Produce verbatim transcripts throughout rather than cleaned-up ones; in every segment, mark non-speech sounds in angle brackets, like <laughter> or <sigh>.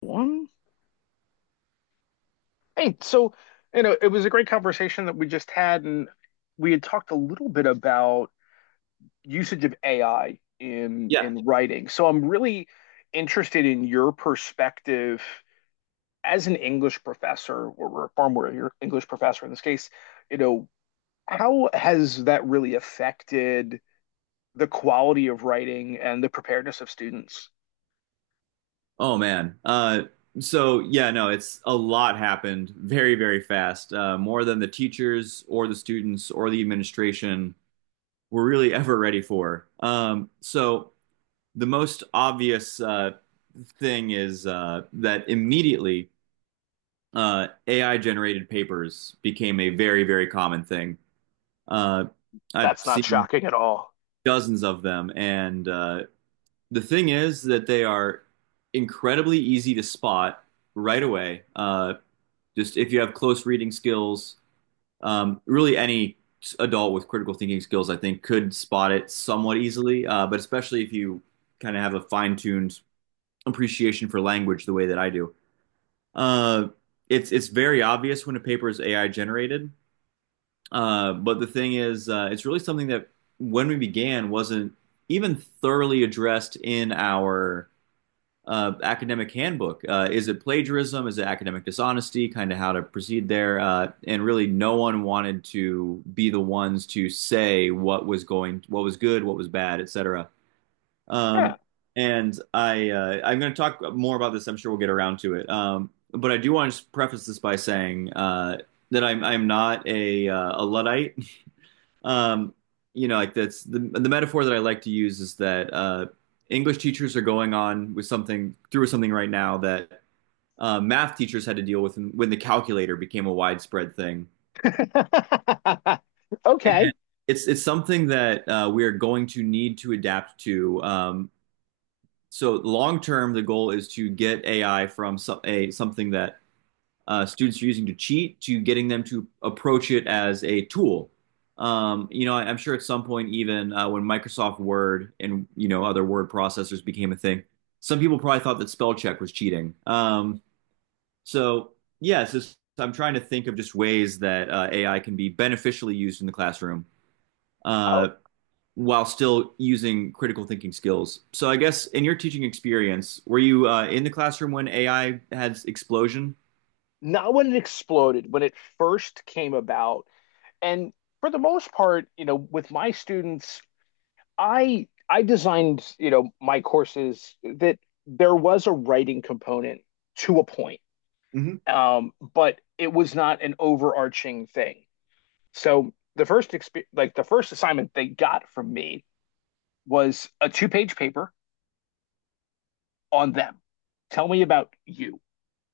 One. Hey, so, you know, it was a great conversation that we just had, and we had talked a little bit about usage of A I in Yeah. in writing. So I'm really interested in your perspective as an English professor, or we're a former your English professor in this case, you know, how has that really affected the quality of writing and the preparedness of students? Oh man. Uh, so yeah, no, it's a lot happened very, very fast. Uh, more than the teachers or the students or the administration were really <laughs> ever ready for. Um, so the most obvious uh, thing is uh, that immediately uh, A I generated papers became a very, very common thing. Uh, I've That's not seen shocking at all. dozens of them, and uh, The thing is that they are incredibly easy to spot right away. Uh, just if you have close reading skills, um, really any adult with critical thinking skills, I think, could spot it somewhat easily. Uh, but especially if you kind of have a fine-tuned appreciation for language, the way that I do, uh, it's it's very obvious when a paper is A I generated. Uh, but the thing is, uh, it's really something that when we began wasn't even thoroughly addressed in our uh, academic handbook. Uh, is it plagiarism? Is it academic dishonesty? Kind of how to proceed there. Uh, and really, no one wanted to be the ones to say what was going, what was good, what was bad, et cetera. Huh. Um, and I, uh, I'm going to talk more about this. I'm sure we'll get around to it. Um, but I do want to preface this by saying uh, that I'm, I'm not a, uh, a luddite. um, you know, like, that's the the metaphor that I like to use, is that uh, English teachers are going on with something through something right now that uh, math teachers had to deal with when the calculator became a widespread thing. <laughs> Okay. It's it's something that uh, we are going to need to adapt to. Um, so long term, the goal is to get A I from some, a something that uh, students are using to cheat to getting them to approach it as a tool. Um, you know, I am sure at some point, even uh, when Microsoft Word and, you know, other word processors became a thing, some people probably thought that spell check was cheating. Um, so yes, yeah, so I'm trying to think of just ways that uh, A I can be beneficially used in the classroom uh, while still using critical thinking skills. So I guess, in your teaching experience, were you uh, in the classroom when A I had explosion? Not when it exploded, when it first came about. And for the most part, you know, with my students, I I designed, you know, my courses that there was a writing component to a point, Mm-hmm, um, but it was not an overarching thing. So the first exp- like the first assignment they got from me was a two-page paper on them. Tell me about you,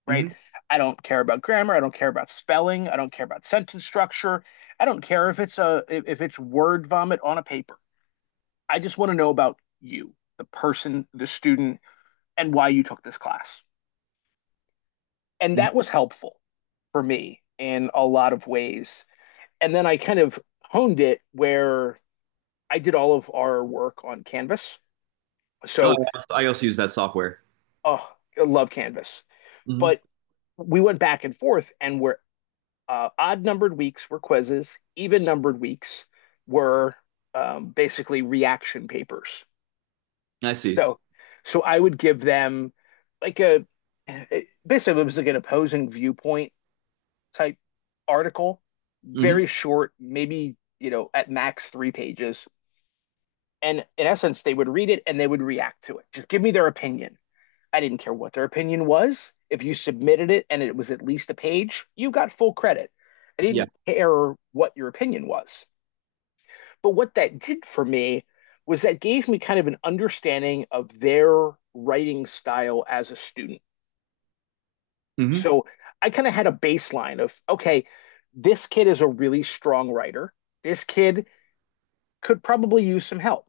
right? mm-hmm. I don't care about grammar. I don't care about spelling. I don't care about sentence structure. I don't care if it's a if it's word vomit on a paper. I just want to know about you, the person, the student, and why you took this class. And Mm-hmm. that was helpful for me in a lot of ways. And then I kind of honed it where I did all of our work on Canvas. Oh, So, yeah. I also use that software. oh, I love Canvas. But Hmm. we went back and forth, and where uh, odd numbered weeks were quizzes, even numbered weeks were um, basically reaction papers. I see. So, so I would give them like a eh, basically it was like an opposing viewpoint type article, Hmm. very short, maybe you know at max three pages. And in essence, they would read it and they would react to it. Just give me their opinion. I didn't care what their opinion was. If you submitted it and it was at least a page, you got full credit. I Yeah. didn't care what your opinion was. But what that did for me was that gave me kind of an understanding of their writing style as a student. Hmm. So I kind of had a baseline of, okay, this kid is a really strong writer. This kid could probably use some help.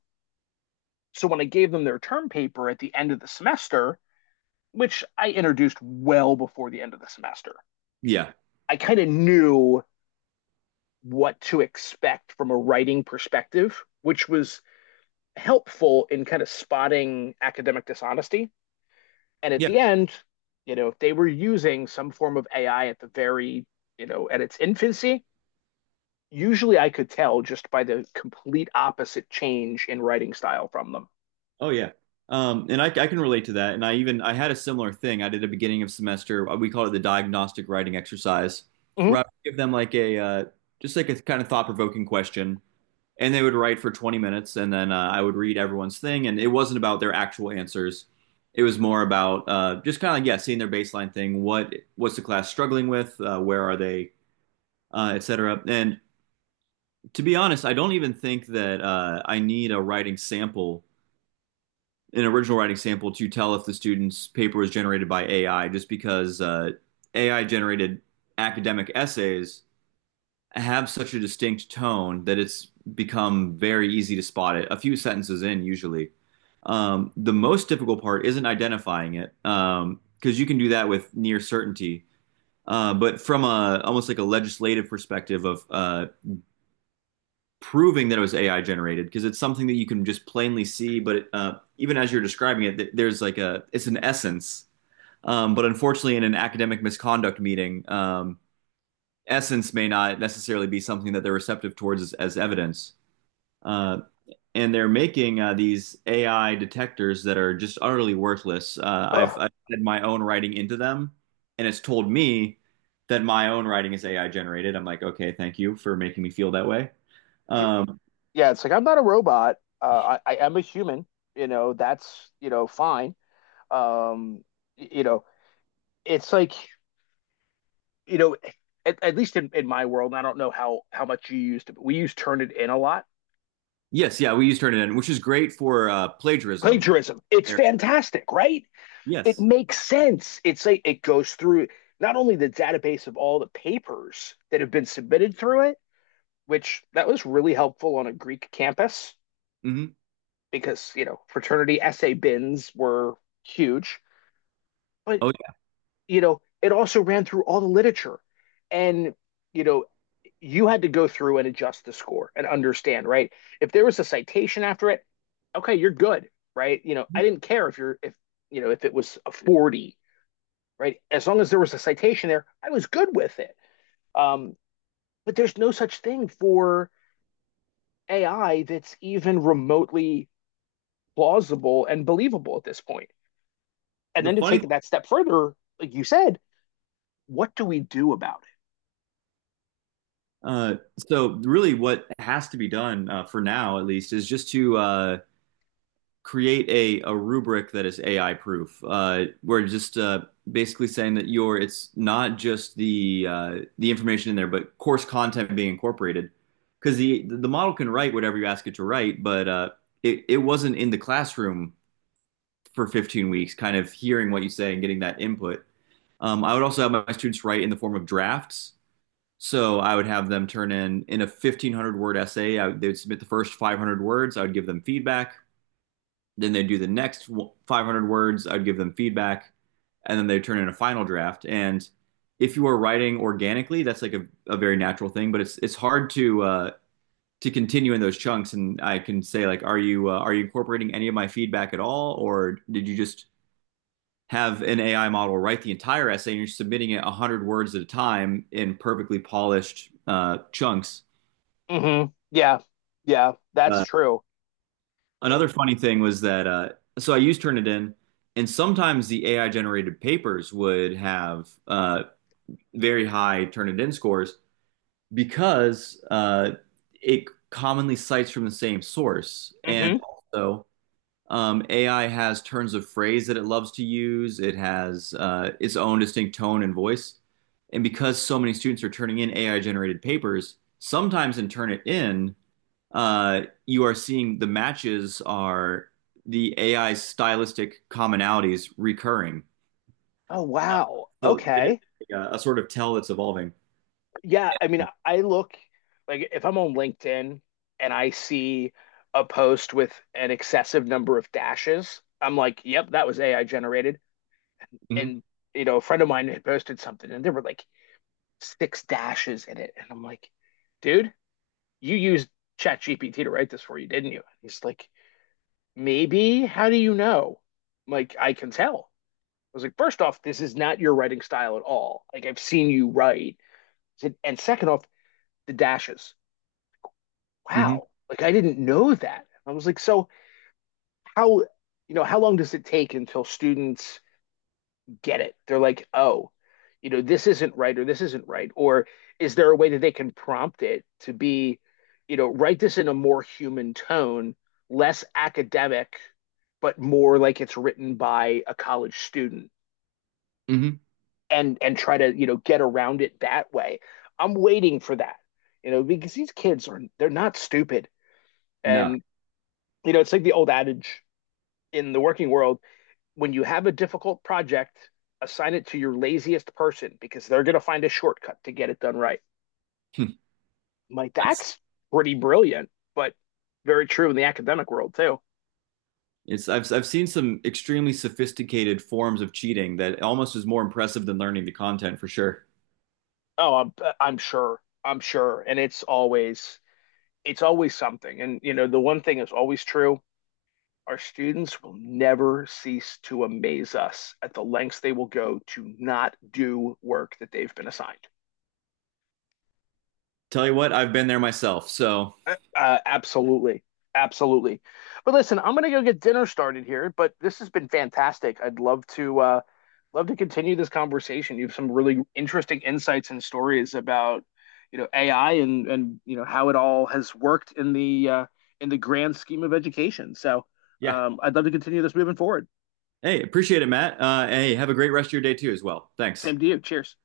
So when I gave them their term paper at the end of the semester, which I introduced well before the end of the semester, Yeah. I kind of knew what to expect from a writing perspective, which was helpful in kind of spotting academic dishonesty. And at Yeah. the end, you know, they were using some form of A I at the very, you know, at its infancy. Usually I could tell just by the complete opposite change in writing style from them. Oh, yeah. Um, and I, I can relate to that. And I even I had a similar thing. I did a beginning of semester. We call it the diagnostic writing exercise, where Mhm. I would give them like a uh, just like a kind of thought provoking question, and they would write for twenty minutes, and then uh, I would read everyone's thing. And it wasn't about their actual answers. It was more about uh, just kind of, like, yeah, seeing their baseline thing. What what's the class struggling with? Uh, where are they? Uh, et cetera. And to be honest, I don't even think that uh, I need a writing sample, an original writing sample, to tell if the student's paper was generated by A I, just because uh, A I generated academic essays have such a distinct tone that it's become very easy to spot it a few sentences in, usually. Um, the most difficult part isn't identifying it, because um, you can do that with near certainty. Uh, but from a almost like a legislative perspective of uh, proving that it was A I generated, because it's something that you can just plainly see. But it, uh, even as you're describing it, there's like a it's an essence. Um, but unfortunately, in an academic misconduct meeting, um, essence may not necessarily be something that they're receptive towards as, as evidence. Uh, and they're making uh, these A I detectors that are just utterly worthless. Uh, I've, I've had my own writing into them, and it's told me that my own writing is A I generated. I'm like, okay, thank you for making me feel that way. Um, Yeah, it's like I'm not a robot. Uh, I, I am a human. You know, that's, you know, fine. Um, you know, it's like you know, at, at least in, in my world, and I don't know how how much you used it, but we use Turnitin a lot. Yes, yeah, we use Turnitin, which is great for uh, plagiarism. Plagiarism. It's Here. fantastic, right? It Yes. makes sense. It's like it goes through not only the database of all the papers that have been submitted through it, which that was really helpful on a Greek campus Hmm. because, you know, fraternity essay bins were huge, but Oh, you know, it also ran through all the literature. And, you know, you had to go through and adjust the score and understand, right? If there was a citation after it, okay, you're good, right? You know, I yeah. didn't care if you're, if, you know, if it was a forty, right? As long as there was a citation there, I was good with it. Um, but there's no such thing for A I that's even remotely plausible and believable at this point. And The then to funny, thing, take that step further, like you said, what do we do about it? uh, so really, what has to be done, uh, for now, at least, is just to uh, create a a rubric that is A I proof. Uh, we're just uh, basically saying that your it's not just the uh, the information in there, but course content being incorporated, because the the model can write whatever you ask it to write, but uh, it it wasn't in the classroom for fifteen weeks, kind of hearing what you say and getting that input. Um, I would also have my students write in the form of drafts. So I would have them turn in in a fifteen hundred word essay. I would, they would submit the first five hundred words. I would give them feedback. Then they'd do the next five hundred words. I'd give them feedback, and then they'd turn in a final draft. And if you are writing organically, that's like a, a very natural thing. But it's it's hard to uh, to continue in those chunks. And I can say, like, are you uh, are you incorporating any of my feedback at all, or did you just have an A I model write the entire essay, and you're submitting it one hundred words at a time in perfectly polished uh, chunks. Mm-hmm. Yeah. Yeah. That's Uh, true. another funny thing was that, uh, so I used Turnitin, and sometimes the A I generated papers would have uh, very high Turnitin scores because uh, it commonly cites from the same source. And Mm-hmm. also, Um, A I has turns of phrase that it loves to use. It has uh, its own distinct tone and voice. And because so many students are turning in A I generated papers, sometimes in Turnitin, uh, you are seeing the matches are the A I stylistic commonalities recurring. Oh, Uh, wow. So it is Okay. a, a sort of tell that's evolving. Yeah. I mean, I look like if I'm on LinkedIn and I see a post with an excessive number of dashes, I'm like, yep, that was A I generated. Hmm. And, you know, a friend of mine had posted something and there were like six dashes in it. And I'm like, dude, you used ChatGPT to write this for you, didn't you? And he's like, maybe. How do you know? I'm like, I can tell. Was like, first off, this is not your writing style at all. Like I've seen you write. And second off, the dashes. Hmm. Wow. Like I didn't know that. I was like, so how you know, how long does it take until students get it? They're like, oh, you know, this isn't right or this isn't right. Or is there a way that they can prompt it to be, you know, write this in a more human tone, less academic, but more like it's written by a college student? Hmm. and and try to you know get around it that way. I'm waiting for that, you know, because these kids are they're not stupid, No, and you know it's like the old adage in the working world: when you have a difficult project, assign it to your laziest person because they're going to find a shortcut to get it done right. <laughs> I'm like that's— that's pretty brilliant, but very true in the academic world too. It's I've I've seen some extremely sophisticated forms of cheating that almost is more impressive than learning the content, for sure. Oh, I'm I'm sure, I'm sure, and it's always it's always something, and you know the one thing is always true. Our students will never cease to amaze us at the lengths they will go to not do work that they've been assigned. Tell you what, I've been there myself. So Uh, uh, absolutely. Absolutely. But listen, I'm going to go get dinner started here, but this has been fantastic. I'd love to uh, love to continue this conversation. You have some really interesting insights and stories about, you know, A I and and you know how it all has worked in the uh, in the grand scheme of education. So, yeah. um, I'd love to continue this moving forward. Hey, appreciate it, Matt. Uh, hey, have a great rest of your day too as well. Thanks. Same to you. Cheers.